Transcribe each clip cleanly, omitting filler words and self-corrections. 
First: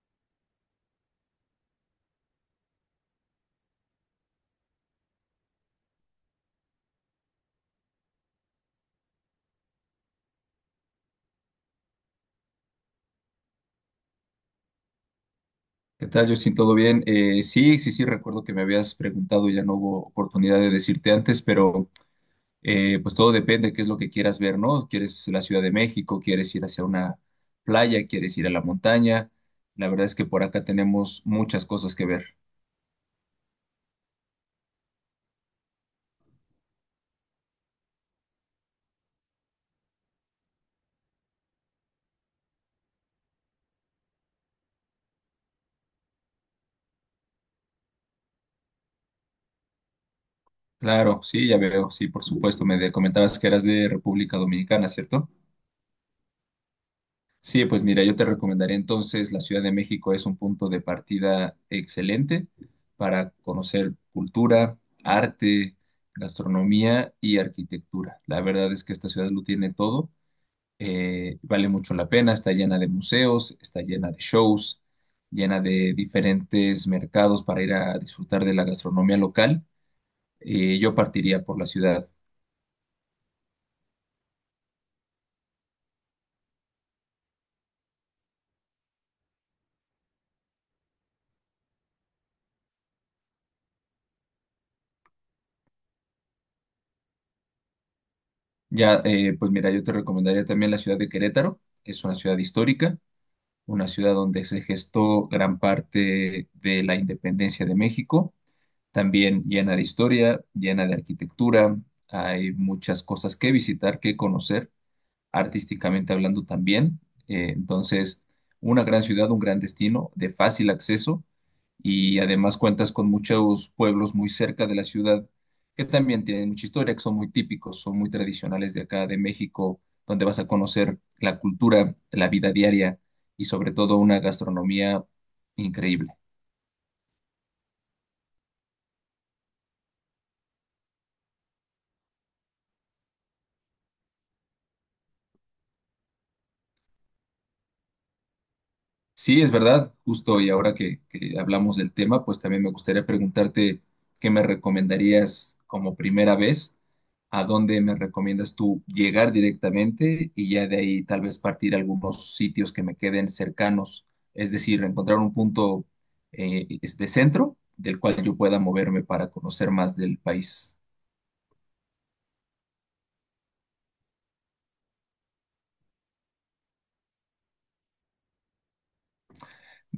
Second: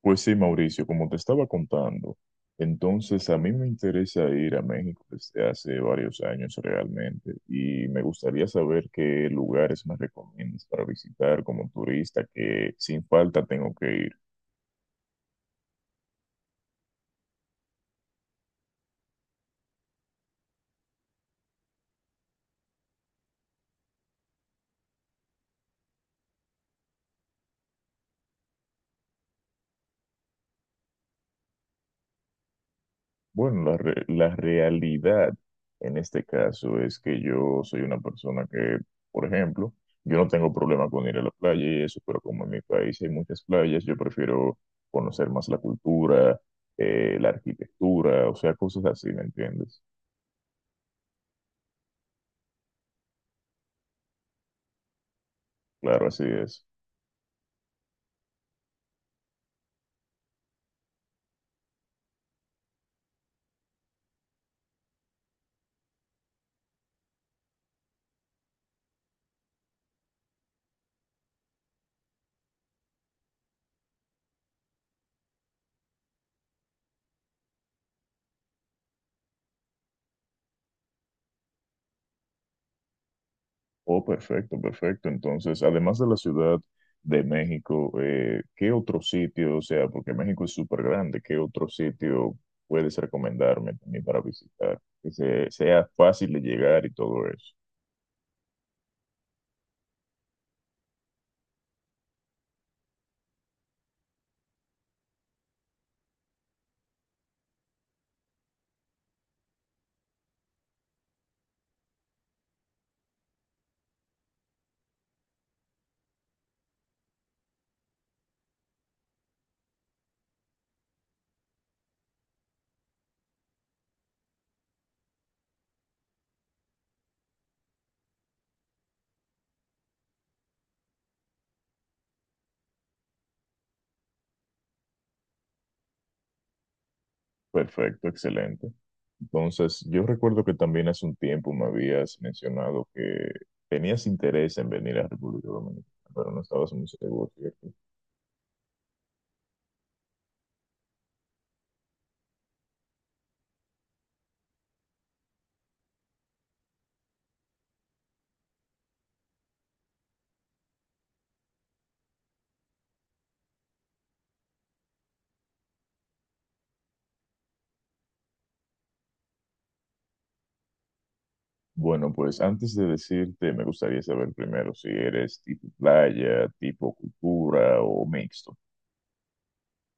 Pues sí, Mauricio, como te estaba contando, entonces a mí me interesa ir a México desde hace varios años realmente y me gustaría saber qué lugares me recomiendas para visitar como turista que sin falta tengo que ir. ¿Qué tal, Justin? ¿Todo bien? Sí, recuerdo que me habías preguntado, ya no hubo oportunidad de decirte antes, pero pues todo depende de qué es lo que quieras ver, ¿no? ¿Quieres la Ciudad de México? ¿Quieres ir hacia una playa? ¿Quieres ir a la montaña? La verdad es que por acá tenemos muchas cosas que ver. Bueno, la realidad en este caso es que yo soy una persona que, por ejemplo, yo no tengo problema con ir a la playa y eso, pero como en mi país hay muchas playas, yo prefiero conocer más la cultura, la arquitectura, o sea, cosas así, ¿me entiendes? Claro, sí, ya veo, sí, por supuesto. Comentabas que eras de República Dominicana, ¿cierto? Claro, así es. Sí, pues mira, yo te recomendaría entonces la Ciudad de México es un punto de partida excelente para conocer cultura, arte, gastronomía y arquitectura. La verdad es que esta ciudad lo tiene todo, vale mucho la pena, está llena de museos, está llena de shows, llena de diferentes mercados para ir a disfrutar de la gastronomía local. Yo partiría por la ciudad. Oh, perfecto, perfecto. Entonces, además de la Ciudad de México, ¿qué otro sitio, o sea, porque México es súper grande, qué otro sitio puedes recomendarme también para visitar? Que sea fácil de llegar y todo eso. Ya, pues mira, yo te recomendaría también la ciudad de Querétaro, es una ciudad histórica, una ciudad donde se gestó gran parte de la independencia de México, también llena de historia, llena de arquitectura, hay muchas cosas que visitar, que conocer artísticamente hablando también. Entonces, una gran ciudad, un gran destino de fácil acceso y además cuentas con muchos pueblos muy cerca de la ciudad que también tienen mucha historia, que son muy típicos, son muy tradicionales de acá, de México, donde vas a conocer la cultura, la vida diaria y sobre todo una gastronomía increíble. Perfecto, excelente. Entonces, yo recuerdo que también hace un tiempo me habías mencionado que tenías interés en venir a República Dominicana, pero no estabas muy seguro, ¿cierto? Sí, es verdad, justo y ahora que hablamos del tema, pues también me gustaría preguntarte qué me recomendarías como primera vez, a dónde me recomiendas tú llegar directamente y ya de ahí tal vez partir a algunos sitios que me queden cercanos, es decir, encontrar un punto es de centro del cual yo pueda moverme para conocer más del país. Bueno, pues antes de decirte, me gustaría saber primero si eres tipo playa, tipo cultura o mixto.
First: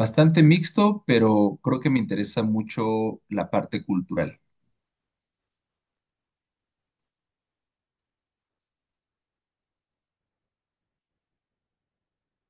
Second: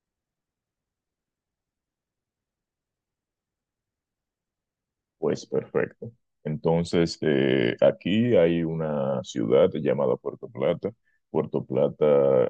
Bastante mixto, pero creo que me interesa mucho la parte cultural. Pues perfecto. Entonces, aquí hay una ciudad llamada Puerto Plata. Puerto Plata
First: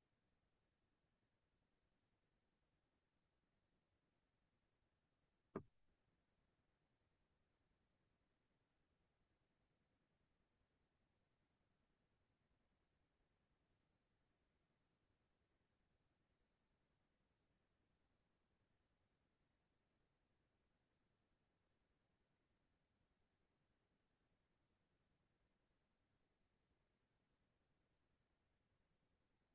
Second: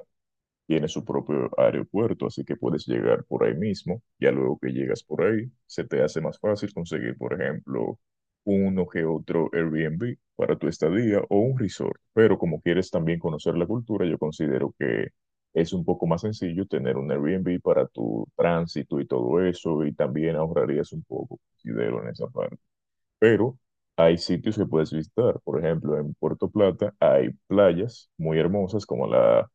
tiene su propio aeropuerto, así que puedes llegar por ahí mismo. Ya luego que llegas por ahí, se te hace más fácil conseguir, por ejemplo, uno que otro Airbnb para tu estadía o un resort. Pero como quieres también conocer la cultura, yo considero que es un poco más sencillo tener un Airbnb para tu tránsito y todo eso, y también ahorrarías un poco, considero, en esa parte, pero hay sitios que puedes visitar. Por ejemplo, en Puerto Plata hay playas muy hermosas como la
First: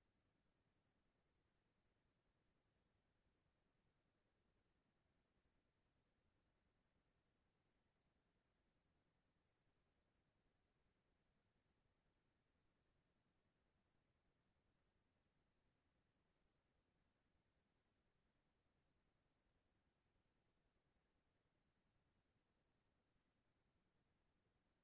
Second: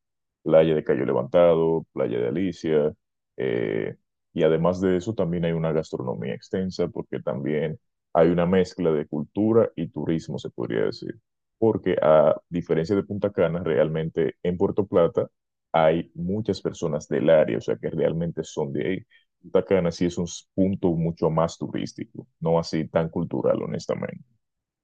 playa de Cayo Levantado, playa de Alicia, eh, y además de eso también hay una gastronomía extensa porque también hay una mezcla de cultura y turismo, se podría decir. Porque a diferencia de Punta Cana, realmente en Puerto Plata hay muchas personas del área, o sea que realmente son de ahí. Punta Cana sí es un punto mucho más turístico, no así tan cultural, honestamente.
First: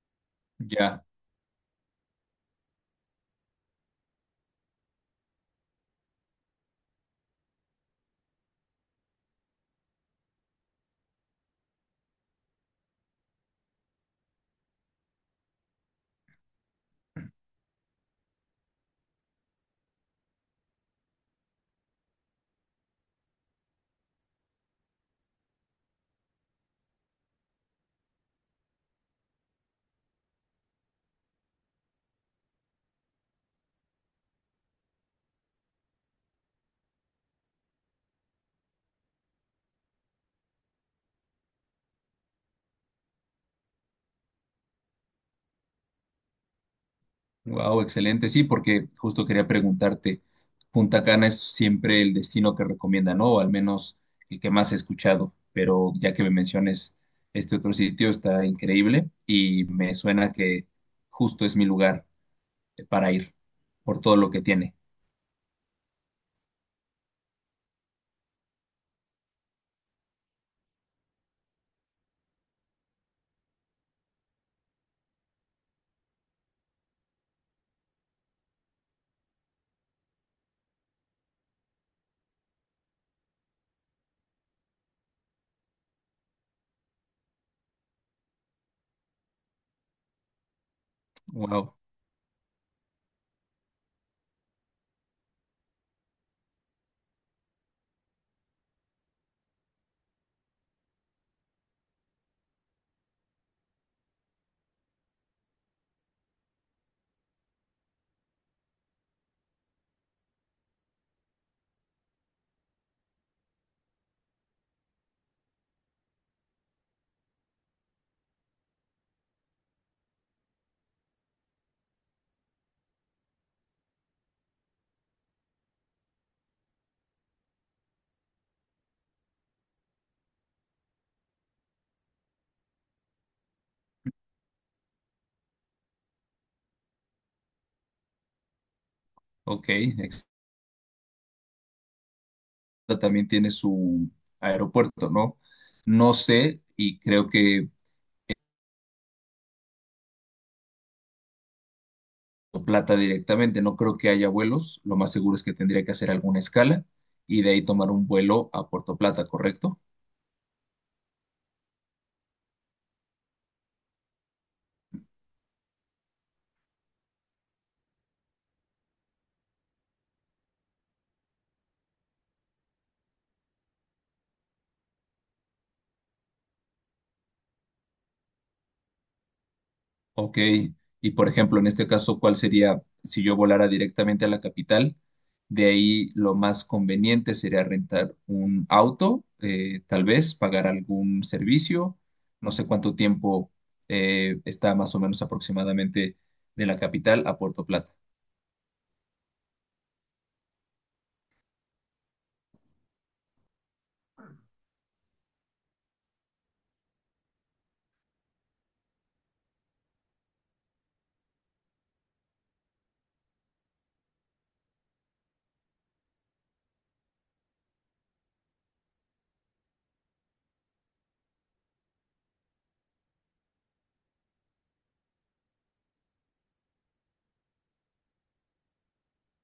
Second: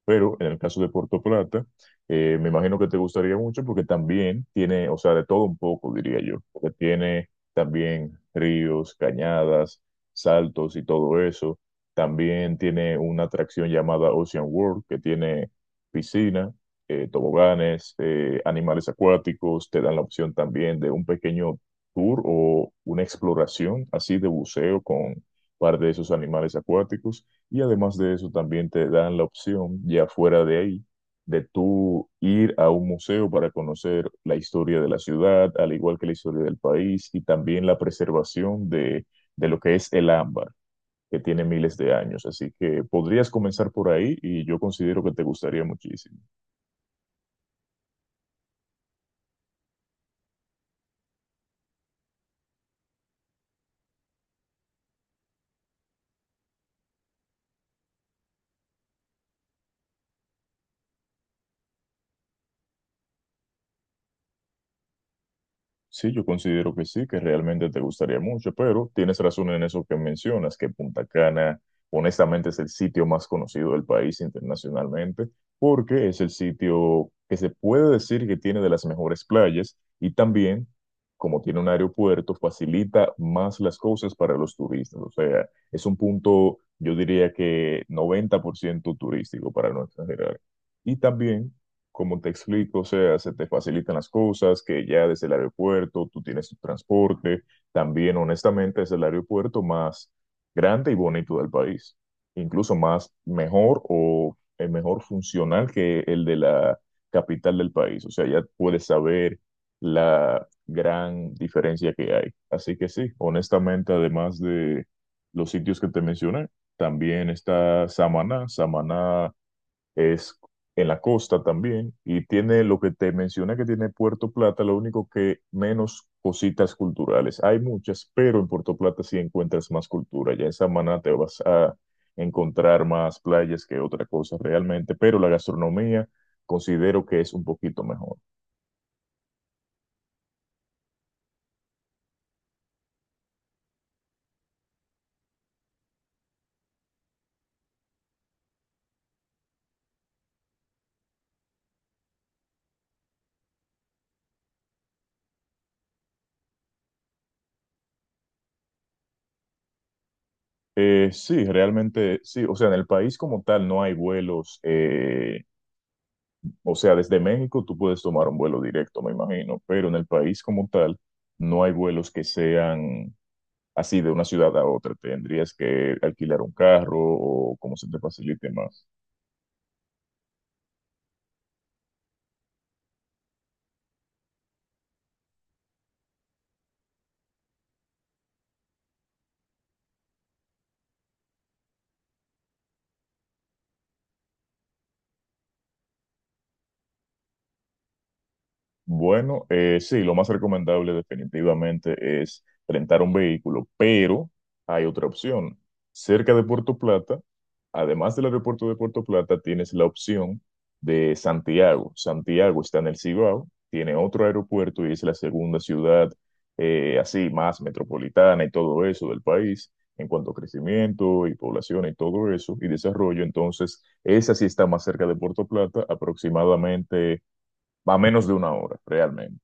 Pero en el caso de Ya. Puerto Plata, me imagino que te gustaría mucho porque también tiene, o sea, de todo un poco, diría yo, porque tiene también ríos, cañadas, saltos y todo eso. También tiene una atracción llamada Ocean World, que tiene piscina, toboganes, animales acuáticos. Te dan la opción también de un pequeño tour o una exploración así de buceo con un par de esos animales acuáticos. Y además de eso, también te dan la opción, ya fuera de ahí, de tú ir a un museo para conocer la historia de la ciudad, al igual que la historia del país, y también la preservación de lo que es el ámbar, que tiene miles de años. Así que podrías comenzar por ahí y yo considero que te gustaría muchísimo. Wow, excelente. Sí, porque justo quería preguntarte, Punta Cana es siempre el destino que recomienda, ¿no? O al menos el que más he escuchado, pero ya que me menciones este otro sitio, está increíble y me suena que justo es mi lugar para ir por todo lo que tiene. Sí, yo considero que sí, que realmente te gustaría mucho, pero tienes razón en eso que mencionas, que Punta Cana honestamente es el sitio más conocido del país internacionalmente, porque es el sitio que se puede decir que tiene de las mejores playas y también, como tiene un aeropuerto, facilita más las cosas para los turistas. O sea, es un punto, yo diría que 90% turístico para no exagerar. Y también Wow, como te explico, o sea, se te facilitan las cosas, que ya desde el aeropuerto tú tienes tu transporte, también honestamente es el aeropuerto más grande y bonito del país, incluso más mejor o mejor funcional que el de la capital del país, o sea, ya puedes saber la gran diferencia que hay. Así que sí, honestamente, además de los sitios que te mencioné, también está Samaná. Samaná es en la costa también, y tiene lo que te mencioné que tiene Puerto Plata, lo único que menos cositas culturales. Hay muchas, pero en Puerto Plata sí encuentras más cultura. Ya en Samaná te vas a encontrar más playas que otra cosa realmente, pero la gastronomía considero que es un poquito mejor. ok. También tiene su aeropuerto, ¿no? No sé y creo que plata directamente. No creo que haya vuelos. Lo más seguro es que tendría que hacer alguna escala y de ahí tomar un vuelo a Puerto Plata, ¿correcto? Sí, realmente sí. O sea, en el país como tal no hay vuelos. O sea, desde México tú puedes tomar un vuelo directo, me imagino, pero en el país como tal no hay vuelos que sean así de una ciudad a otra. ¿Tendrías que alquilar un carro o cómo se te facilite más? Ok. Y por ejemplo, en este caso, ¿cuál sería si yo volara directamente a la capital? De ahí lo más conveniente sería rentar un auto, tal vez pagar algún servicio. No sé cuánto tiempo está más o menos aproximadamente de la capital a Puerto Plata. Bueno, sí, lo más recomendable definitivamente es rentar un vehículo, pero hay otra opción. Cerca de Puerto Plata, además del aeropuerto de Puerto Plata, tienes la opción de Santiago. Santiago está en el Cibao, tiene otro aeropuerto y es la segunda ciudad así más metropolitana y todo eso del país en cuanto a crecimiento y población y todo eso y desarrollo. Entonces, esa sí está más cerca de Puerto Plata, aproximadamente. Va menos de una hora, realmente.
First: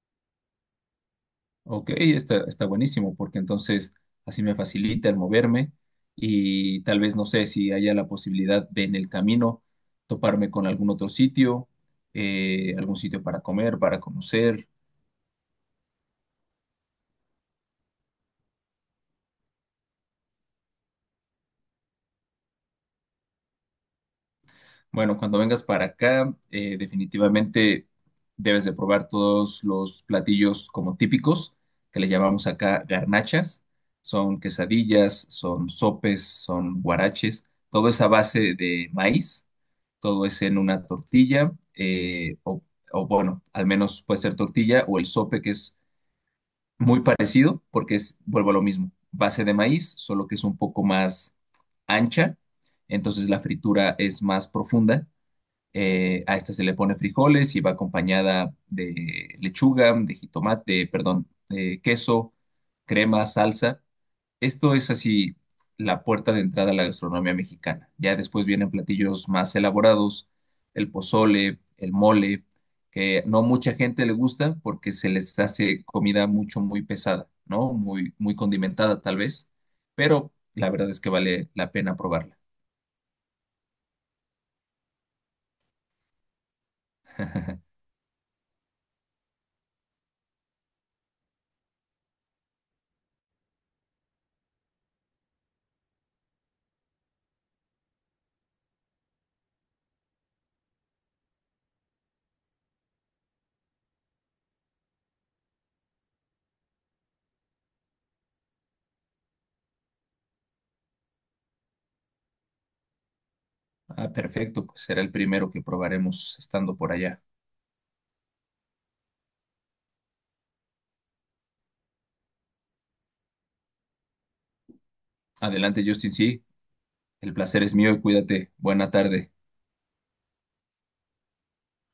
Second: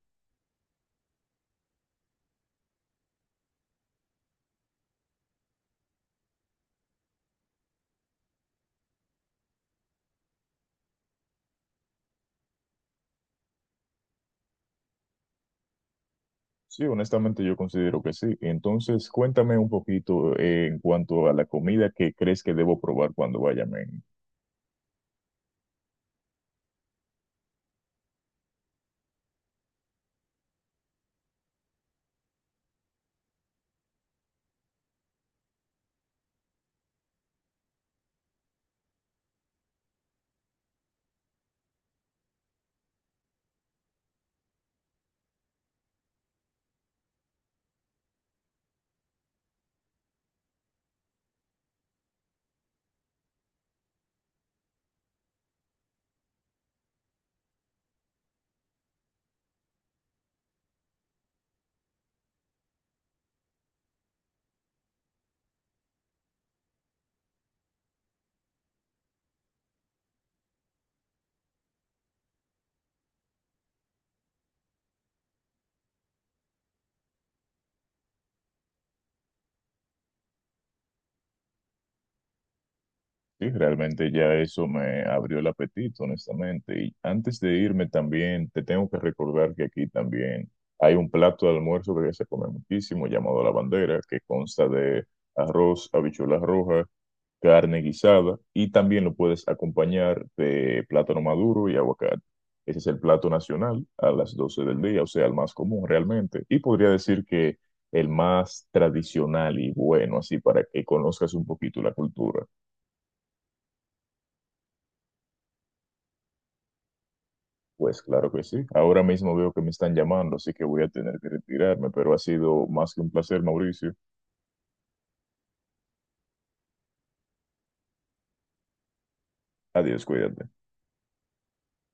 Ok, está buenísimo, porque entonces así me facilita el moverme y tal vez no sé si haya la posibilidad de en el camino toparme con algún otro sitio, algún sitio para comer, para conocer. Sí, honestamente yo considero que sí. Entonces, cuéntame un poquito, en cuanto a la comida que crees que debo probar cuando vaya a México. Bueno, cuando vengas para acá, definitivamente debes de probar todos los platillos como típicos, que le llamamos acá garnachas. Son quesadillas, son sopes, son guaraches. Todo es a base de maíz, todo es en una tortilla, o bueno, al menos puede ser tortilla o el sope, que es muy parecido, porque es, vuelvo a lo mismo, base de maíz, solo que es un poco más ancha, entonces la fritura es más profunda. A esta se le pone frijoles y va acompañada de lechuga, de jitomate, perdón, de queso, crema, salsa. Esto es así la puerta de entrada a la gastronomía mexicana. Ya después vienen platillos más elaborados, el pozole, el mole, que no mucha gente le gusta porque se les hace comida mucho, muy pesada, ¿no? Muy, muy condimentada tal vez, pero la verdad es que vale la pena probarla. Sí, realmente ya eso me abrió el apetito, honestamente. Y antes de irme también, te tengo que recordar que aquí también hay un plato de almuerzo que se come muchísimo, llamado la bandera, que consta de arroz, habichuelas rojas, carne guisada y también lo puedes acompañar de plátano maduro y aguacate. Ese es el plato nacional a las 12 del día, o sea, el más común realmente. Y podría decir que el más tradicional y bueno, así para que conozcas un poquito la cultura. Ah, perfecto, pues será el primero que probaremos estando por allá. Pues claro que sí. Ahora mismo veo que me están llamando, así que voy a tener que retirarme, pero ha sido más que un placer, Mauricio. Adelante, Justin, sí. El placer es mío y cuídate. Buena tarde. Adiós, cuídate.